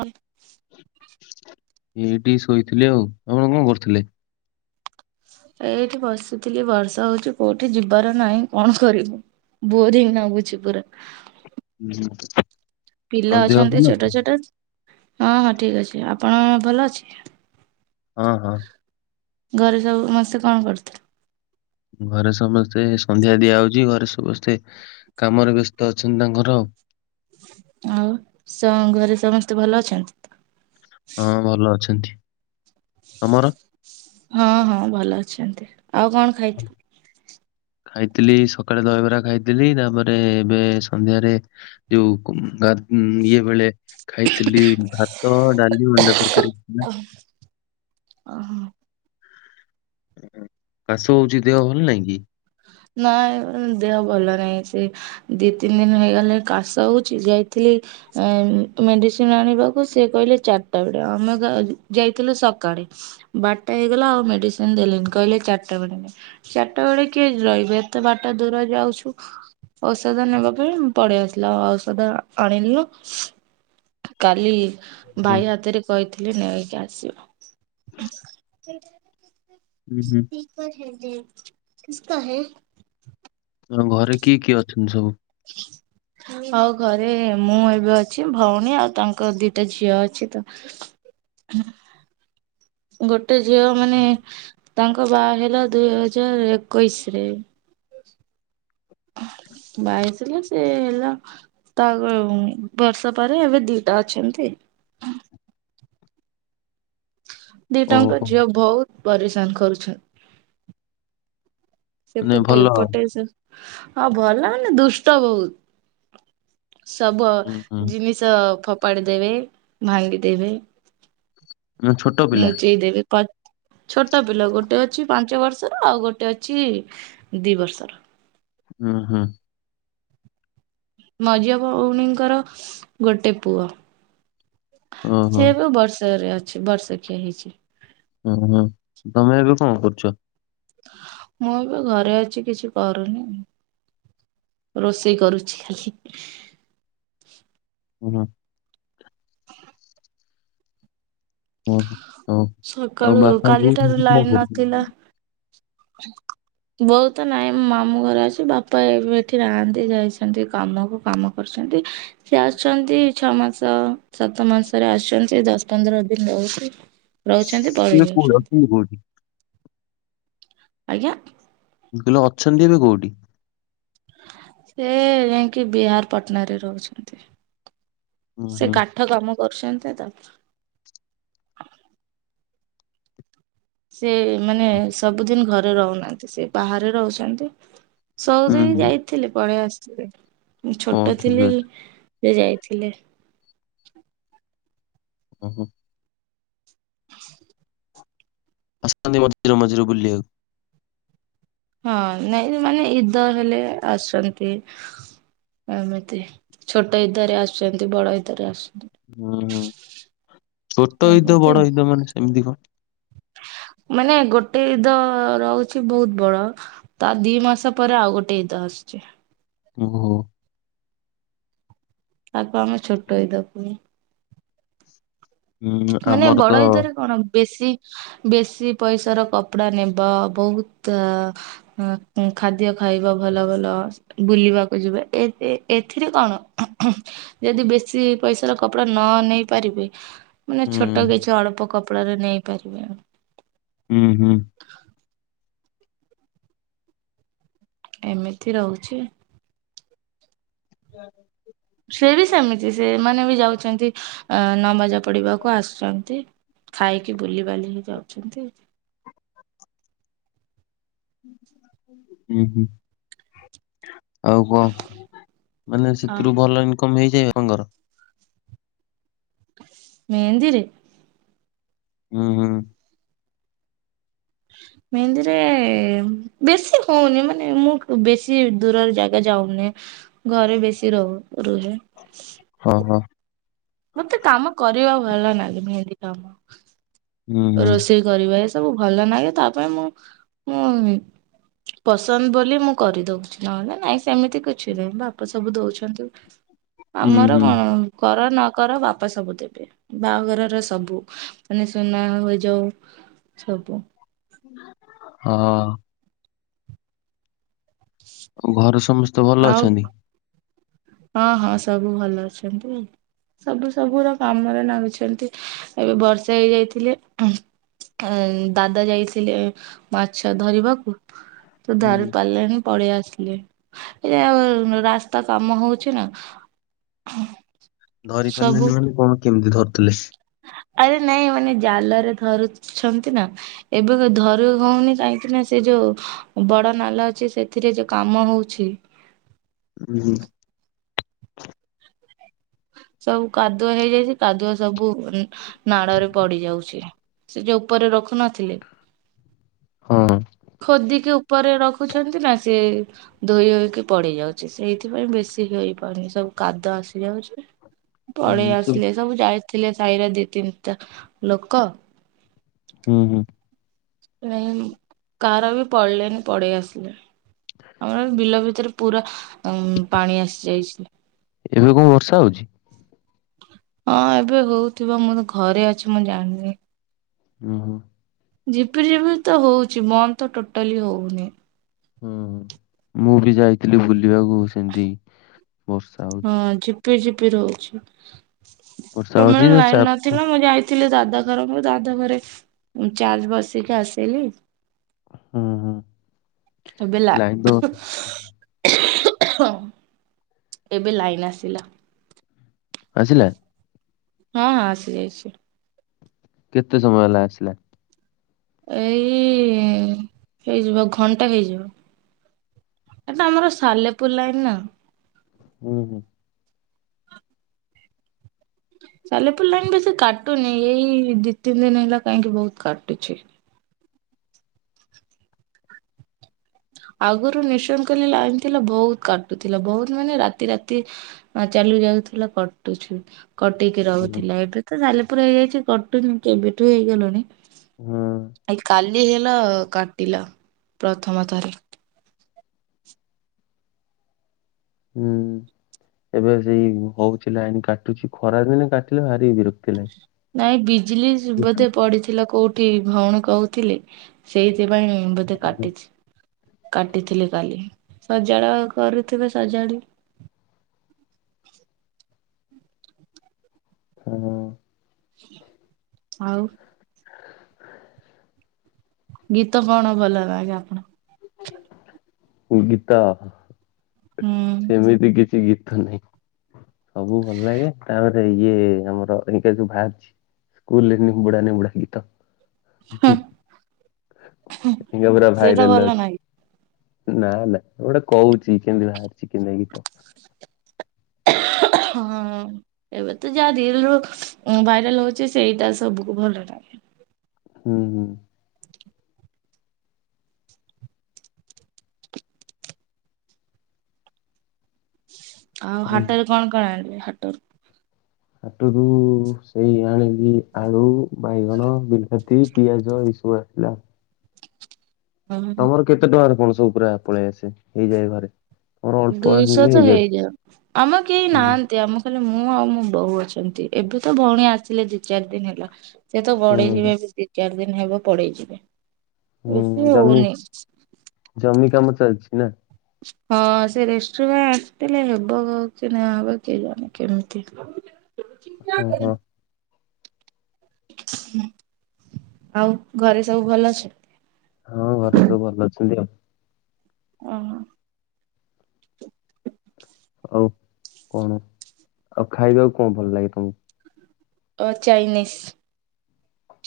ହଉଁ [inaudible] ଏଇଠି ଶୋଇଥିଲି ଆଉ। ଆପଣ କଣ କରୁଥିଲେ? ଏଇଠି ବସିଥିଲି ବର୍ଷା ହଉଛିି କୋଉଠି ଯିବାର ନାହିଁ କଣ କରିବୁ। ବୋରିଂ ନାଗୁଛି ପୁରା। ହୁଁ। ପିଲା ଆଉ ଦେହ ଅଛନ୍ତି ଭଲ ଅଛି? ଛୋଟ ଛୋଟ ହଁ ହଁ ଠିକ ଅଛି ଆପଣ ଭଲ ଅଛି? ହଁ, ହଁ। ଘରେସବୁ ସମସ୍ତେ କଣ କରୁଥିଲେ? ଘରେସମସ୍ତେ, ସନ୍ଧ୍ୟାଦିଆହଉଛି ଘରେସମସ୍ତେ କାମରେ ବ୍ୟସ୍ତ ଅଛନ୍ତି ତାଙ୍କର ଆଉ। ଆଉ ସ ଘରେ ସମସ୍ତେ ଭଲଅଛନ୍ତୀ ହଁ ଭଲ ଅଛନ୍ତି। ତମର? ହଁ, ହଁ, ଭଲଅଛନ୍ତି ଆଉ କଣ ଖାଇଛୁ ଖାଇଥିଲି, ସକାଳେ ଦହିବରା ଖାଇଥିଲି। ତାପରେ ଏବେ ସନ୍ଧ୍ୟାରେ ଯୋଉ କୁମବାର ଇଏ ବେଳେ ଖାଇଥିଲି ଭାତ, ଡାଲି ଅଣ୍ଡାତରକାରୀ [unintelligible] ଅହଁ। କାଶ ହଉଚି ଦେହ ଭଲ ନାଇଁ କି? ନାଇ ଦେହ ଭଲ ନାହିଁ ସେ ଦି ତିନି ଦିନ ହେଇଗଲେ କାଶ ହଉଛି ଯାଇଥିଲି ଏମ୍ ମେଡିସିନ ଆଣିବାକୁ ସେ କହିଲେ ଚାରିଟା ବେଳେ। ଆମେ ଯାଇଥିଲ ସକାଳେ। ବାରଟା ହେଇଗଲା ଆଉ ମେଡିସିନ ଦେଲେନି କହିଲେ ଚାରିଟା ବେଳେ ଚାରିଟା ବେଳେ କିଏ ରହିବେ ଏତେ ବାଟ ଦୂର ଯାଉଛୁ ଔଷଧ ନେବା ପାଇଁ ପଳେଇ ଆସିଲା। ଔଷଧ ଆଣିଲୁ କାଲି ହଁ। ଭାଇ ହାତରେ କହିଥିଲି ନେଇକି ଆସିବା ହୁଁ ହୁଁ କସ କ ହେ ହ ଘରେ କିଏ କିଏ ଅଛନ୍ତି ସବୁ? ହ ଆଉ ଘରେ ମୁଁ ଏବେ ଅଛି ଭଉଣୀ ଆଉ ତାଙ୍କ ଦିଟା ଝିଅ ଅଛି ତ ଗୋଟେ ଝିଅ ମାନେ ତାଙ୍କ ବା ହେଲା ଦୁଇ ହଜାର ଏକୋଇଶ ରେ। ବାହା ହେଇଥିଲେ ସିଏ ହେଲା ତା ବର୍ଷ ପରେ ଏବେ ଦିଟା ଅଛନ୍ତି ଦିଟାଙ୍କ ଓହୋ ଝିଅ ବହୁତ ପରିଶାନ କରୁଛନ୍ତି। ମାନେ ସେପଟେ ଭଲ ଆଉ ଏପଟେ ସେ ହଁ ଭଲ ହେନେ ଦୁଷ୍ଟ ବହୁତ। ସବୁ ଅ ହୁଁ ହୁଁ ଜିନିଷ ଫୋପାଡି ଦେବେ ଭାଙ୍ଗି ଦେବେ ମାନେ ଛୋଟ ପିଲା ନୁଚେଇ ଦେବ ପା ଛୋଟ ପିଲା ଗୋଟେ ଅଛି ପାଞ୍ଚ ବର୍ଷର ଆଉ ଗୋଟେ ଅଛି ଦି ବର୍ଷର। ହୁଁ ହୁଁ। ମଝିଆ ଭଉଣୀଙ୍କର ଗୋଟେ ପୁଅ। ଓହୋ ସେ ଏବେ ବର୍ଷକରେ ଅଛି ବର୍ଷକିଆ ହେଇଛି। ଓହୁଁ ତମେ ଏବେ କଣ କରୁଛ? ମୁଁ ଏବେ ଘରେ ଅଛି କିଛି କରୁନି। ରୋଷେଇ କରୁଛି ଖାଲି। ହୁ ନା। ଓହ ଆଉ ସକାଳୁ ବାପାଙ୍କୁ କାଲିଠାରୁ [unintelligible] ହ ବୋଉ ତ ନାଇଁ ମୁଁ ମାମୁ ଘରେ ଅଛି। ବାପା ଏବେ ଏଠି ନାହାନ୍ତି ଯାଇଛନ୍ତି କାମକୁ କାମ କରିସନ୍ତି ସିଏ ଆସୁଛନ୍ତି ଛଅ ମାସ ସାତ ମାସରେ ଆସୁଛନ୍ତି ଦଶ ପନ୍ଦର ଦିନ ରହିକି ରହୁଛନ୍ତି ଏବେ ପଳେଇ କୋଉଠି ଯାଉଛନ୍ତି। ଅଛନ୍ତି କୋଉଠି? ଆଜ୍ଞା। ମୁଁ କହିଲିଅଛନ୍ତି ଏବେ କୋଉଠି? ସେ ଯାଇକି ବିହାର ପଟଣା ରେ ରହୁଛନ୍ତି। ହୁଁ ସେ ହୁଁ କା ଠ କାମ କରୁଛନ୍ତି ତ। ସେ ମାନେ ସବୁଦିନ ଘରେ ରହୁନାହାନ୍ତି ସେ ବାହାରେ ରହୁଛନ୍ତି। ହୁଁ ସବଦିନ ହୁଁ ଯାଇଥିଲେ ପଳେଇ ଆସିଥିଲେ ମୁ ହଁ ଛୋଟ ଥିଲି ଠିକ ଅଛି ସେ ଯାଇଥିଲେ। ଉଁ ହୁଁ। [inaudible] ଆସନ୍ତି ମଝିରେ ମଝିରେ ବୁଲିବାକୁ? ହଁ ନାଇଁ ମାନେ ଇଦ ହେଲେ ଆସୁଛନ୍ତି। ଏମିତି ଛୋଟ ଇଦ ରେ ଆସୁଛନ୍ତି ବଡ ଇଦ ରେ ଆସୁଛନ୍ତି। ହୁଁ ହୁଁ ଛୋଟ ଇଦ ଏମିତି। ବଡ ଇଦ ମାନେ ସେମିତି କଣ? ମାନେ ଗୋଟେ ଇଦ ରହୁଛି ବହୁତ ବଡ। ତା ଦି ମାସ ପରେ ଆଉ ଗୋଟେ ଇଦ ଆସୁଛି। ଓହୋ। ତାକୁ ଆମେ ଛୋଟ ଇଦ କହୁ। ହୁଁ ମାନେ ଆମର ତ ବଡ ଇଦରେ କଣ ବେଶୀ ବେଶୀ ପଇଶା ର କପଡା ନେବ ବହୁତ ହଁ ଖାଦ୍ୟ ଖାଇବ ଭଲ ଭଲ। ବୁଲିବାକୁ ଯିବା ଏ ଏ ଏଥିରେ କଣ ହୁଙ୍କ୍ ଖୁ। ଯଦି ବେଶୀ ପଇସାର କପଡା ନ ନେଇ ପାରିବେ। ମାନେ ହୁଁ ଛୋଟ କିଛି ଅଳ୍ପ କପଡ଼ାରେ ନେଇ ପାରିବେ। ଉଁ ହୁଁ। ଏମିତି ରହୁଛି। [inaudible] ସେ ବି ସେମିତି ସେମାନେ ବି ଯାଉଛନ୍ତି ଅ ନମାଜ ପଡିବାକୁ ଆସୁଛନ୍ତି। ଖାଇକି ବୁଲିିବାଲି ହେଇ ଯାଉଛନ୍ତି। ଉଁ ହୁଁ। ଆଉ କଣ ମାନେ ଅ ସେଥିରୁ ଭଲ ଇନକମ ହେଇଯାଏ ଆପଣଙ୍କର? ମେହେନ୍ଦିରେ? ହୁଁ ହୁଁ। ମେହେନ୍ଦୀରେ ବେଶୀ ହଉନି ମାନେ ମୁଁ ବେଶୀ ଦୂରରେ ଯା ଯାଉନି ଘରେ ବେଶି ରହୁ ରୁହେ। ଓ ହୋ। ମତେ କାମ କରିବା ଭଲ ନାଗୁନି ମେହେତି କାମ। ହୁଁ ହୁଁ ରୋଷେଇ କରିବା ଏସବୁ ଭଲ ଲାଗେ, ତା ପାଇଁ ମୁଁ ମୁଁ ପସନ୍ଦ ବୋଲି ମୁଁ କରିଦଉଛି ନହେଲେ ନାଇଁ ସେମିତି କିଛି ନାହିଁ ବାପା ସବୁ ଦଉଛନ୍ତି। ହୁଁ ଆମର ହୁଁ କଣ କର ନ କର ବାପା ସବୁ ଦେବେ ବାହାଘରର ସବୁ। ମାନେ ସୁନା ହୋଇଯାଉ ସବୁ। ହଁ। ଆଉ ଘର ସମସ୍ତେ ଭଲ ଆଉ ଅଛନ୍ତି? ହଁ ହଁ ସବୁ ଭଲ ଅଛନ୍ତି। ସବୁ ସବୁର କାମରେ ନାଗୁଛନ୍ତି ଏବେ ବର୍ଷା ହେଇଯାଇଥିଲେ। ଏଇ ଦାଦା ଯାଇଥିଲେ ମାଛ ଧରିବାକୁ। ତ ଧରି ହୁଁ ପାରିଲେଣି ପଳେଇ ଆସିଲେ, ଏଉ ରାସ୍ତା କାମ ହଉ ଛିନା। ଧରି ପାରିଲେନି ମାନେ କଣ କେମିତି ଧରୁଥିଲେ? ଆରେ ନାଇଁ ମାନେ ଜାଲରେ ଧରୁଛନ୍ତି ନା। ଏବେ ଧରୁ ହଉନି କାହିଁକି ନା ସେ ଯୋଉ ବଡ ନାଲ ଅଛି ସେଥିରେ ଯୋଉ କାମ ହଉଛି। ହୁଁ ହୁଁ। ସବୁ କାଦୁଅ ହେଇଯାଇଛି କାଦୁଅ ସବୁ ଉଁ ନାଡରେ ପଡି ଯାଉଛି। ସେ ଯଉ ଉପରେ ରଖୁ ନଥିଲେ। ହଁ ଖୋଦି ରଖୁଛନ୍ତି ନା। ସେ ଧୋଇ ହୋଇକି ପଡ଼ି ଯାଉଚି, ସେଇଥିପାଇଁ ବେଶୀ ହେଇ ପାରୁନି। ସବୁ କାଦ ଆସି ଯାଉ ପଳେଇ ଉଁ, ସେ ଆସ୍‌ଲେ, ସବୁ ଯାଇଥିଲେ ସାଇରେ ଦିଇ ତିନନ୍‌ଟା ଲୋକ। ଉଁ ହୁଁ। [inaudible] ଆମର ବିଲ ଭିତରେ ପୁରା ପାଣି ଆସି ଯାଇ। ଏବେ କ'ଣ ବର୍ଷା ହଉଚି? ହଁ! ଏବେ ହଉଥିବ, ମୁଁ ତ ଘରେ ଅଛି ମୁଁ ଜାଣ୍ନି। [inaudible] ଝିପିଝିପି ତ ହଉଚି, ବନ୍ଦ୍ ତ ଟୋଟାଲି ହଉନି। ହୁଁ, ମୁଁ ବି ଯାଇଥିଲି ବୁଲିବାକୁ ସେନ୍ତି ହଁ! ଝିପିଝିପି ରହୁଛି, ବର୍ଷା ତମ ହଉଛି ଯେ ଲାଇନ୍‌ ଚା ନଥିଲା, ମୁଁ ଯାଇ ଥିଲେ ଦାଦା ମୁଁ ଦାଦା ଘରେ ଚାର୍ଜ ବସେଇକି ଆସିଲି। [inaudible] ଲାଇନ ତ [inaudible] ଏବେ ଲାଇନ୍ ଆସିଲା। [inaudible] ହଁ ହଁ! ଆସିଯାଇଛି। କେତେ ସମୟ ହେଲା ଆସିଲା? ଏଇ ହେଇଯିବ, ଘଣ୍ଟା--ହେଇଯିବ। ଏଟା ଆମର ସାଲେପୁର୍ ଲାଇନ୍‌ ନା। [inaudible] ସାଲେପୁର୍ ଲାଇନ୍‌ ବେଶୀ କାଟୁନି, ଏଇ ଦି ତିନ୍ ଦିନ୍‌ ହେଲା କାହିଁକି ବହୁତ୍ କାଟୁଛି। ଆଗରୁ ଲାଇନ ଥିଲା ବହୁତ୍ କାଟୁଥିଲା, ବହୁତ୍ ମାନେ ରାତି ରାତି ଚାଲୁ ଯାଉଥିଲା। କଟୁ କଟିକି ହୁଁ ରହୁଥିଲା, ଏବେ ତ ସାଲେପୁର୍ ହେଇଯାଇଛି। କଟୁନି କେବେଠୁ ହୁଁ ହେଇଗ କାଲି ହେଲା କାଟିଲା, ପ୍ରଥମ [inaudible] ଏବେ ସେଇ ହଉଛି, ଲାଇନି କାଟୁଛି ଖରା ଦିନେ କାଟିଲେ ଭାରି ବିରକ୍ତି ଲାଗେ। ନାଇଁ ବିଜିଲି ବଧେ ପଡ଼ିଥିଲା କଉ ଭଉଣୀ କହୁଥିଲେ, ସେଇଥି ପାଇଁ ବଧେ କାଟିଛି। କାଟିଥିଲେ କାଲି, ସଜାଡ଼ା କରୁଥିବେ ସଜାଡ଼ି [inaudible] [inaudible] ଗୀତ କ'ଣ ଭଲ ଲାଗେ? ଆପଣ [inaudible] [inaudible] ସେମିତି କିଛି ଗୀତ ନାହିଁ। ସବୁ ଭଲ୍ ଲାଗେ, ତା'ପରେ ଇଏ ଆମର ଯଉ ଭାର୍ଛି। [inaudible] ସେଇଟା ଭଲ [inaudible] ନାଗେ ନା ନା ଗୋଟେ କହୁଚି, କେନ୍‌ତି ବାହାର୍ଛି କେନ୍ତିଆ ଗୀତ। [inaudible] ଏବେ ତ ଯାହା ରିଲ୍ ରୁ ଭାଇରାଲ୍ ହଉଚି, ସେଇଟା ସବୁକୁ ଭଲ ଲାଗେ। [inaudible] ହଁ [inaudible] ହାଟରୁୁ ସେଇ ଆଣିଲି ଆଳୁ ବାଇଗଣ, ବିଲାତି, ପିଆଜ ଏଇ ସବୁ ଆସିଲା। [inaudible] ତମର କେତେ ଟଙ୍କାର କଣ ସବୁ ପୁରା ପଳେଇ ଆସେ ହେଇଯାଏ ଘରେ? ତମର ଅଳ୍ପ ଦୁଇଶ ଆଣିଲେ ତ ହେଇଯାଏ ଲେଇଯାଉ ଆମ କେହି ନାଆ ହୁଁ ତି ଆମ ଖାଲି ମୁଁ ଆଉ ମୋ ବୋଉ ଅଛନ୍ତି ଏବେ ତ ଭଉଣୀ ଆସିଲେ ଦି ଚାର୍ ଦିନ୍ ହେଲା। ସେ ତ ବଡ଼େଇ ହୁଁ ଯିବେ ଏବେ ଦି ଚାର୍ ଦିନ୍ ହେବ ପଳେଇ ଯିବେ। ହୁଁ ଜମି ଜମି କାମ ଚାଲିଚି, ନାଁ? ହଁ ସେ ରେଷ୍ଟୁରାଣ୍ ଆସିଥିଲେ ହେବ କି ନାଁ ହବ କିଏ ଜଣେ କେମିତି ହବ? ଓହୋ। ଆଉ ଘରେ ସବୁ ଭଲ ଅଛ? ହଁ ଘରେ ସବୁ ଭଲ ଅଛନ୍ତି ଆଉ। ଓହ। ଆଉ କଣ ଆଉ ଖାଇବାକୁ କଁ ଭଲ ଲାଗେ ତମୁ? ତ ଚାଇନିସ୍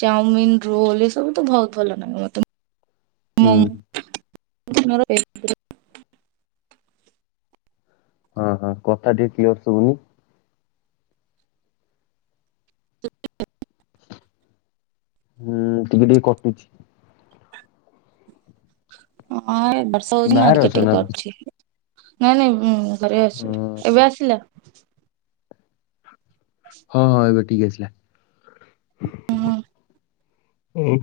ଚାଓମିିନ୍ ରୋଲ୍ ଏସବୁ ତ ଭଉତ୍ ଭଲ ନାଗେ ମତେ। ମୁଁ ହୁଁ ମୋର ହେଇତୃ ହଁ ହଁ କଥା ଟିଏ କ୍ଲିଅର୍ ଶୁବୁନି। [inaudible] ହୁଁ ଟିକେ ଟିକେ କଟୁଛି। ହଁ ଏ ବର୍ଷା ହୋଉଚି ନାଁ ବାହାରେ ଟିକେ ଅଛ ଟିକେ ନା କଟଚି ନାଇଁ ନାଇଁ ଉଁ ଘରେ ଅଛି। ଏବେ ଆସିଲା? ହଁ ହଁ ଏବେ ଠିକ୍ ଆସିଲା। ହୁଁ। ଓ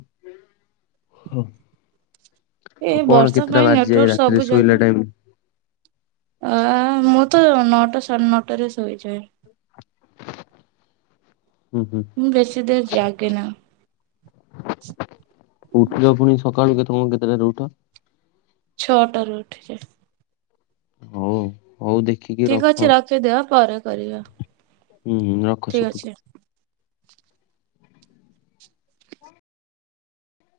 ହଁ। ଏ ଆଉ କଣ ବର୍ଷା କେତେଟା ପାଇଁ ନେଟୱାର୍କ ବାଜିଯାଏ ସବୁ ରାତିରେ ଜାଗା ଶୋଇଲା ଟାଇମ୍? ଆ ମୁଁ ତ ନଅଟା ସାଢ଼େ ନଅଟାରେ ଶୋଇଯାଏ। ହୁଁ ହୁଁ ମୁଁ ବେଶୀ ଦେର୍ ଜାଗେନା। ଉଠିଲ ପୁଣି ସକାଳୁ କେ ତମ କେତେଟାରେ ଉଠ? ଛଅଟାରୁ ଉଠିକେ ହଉ ହଉ ଦେ ଠିକ ଅଛି ରଖି ଦିଅ ପରେ କରିବା। ହୁଁ ହୁଁ ରଖ ଠିକ ଅଛି। ସେପଟୁ।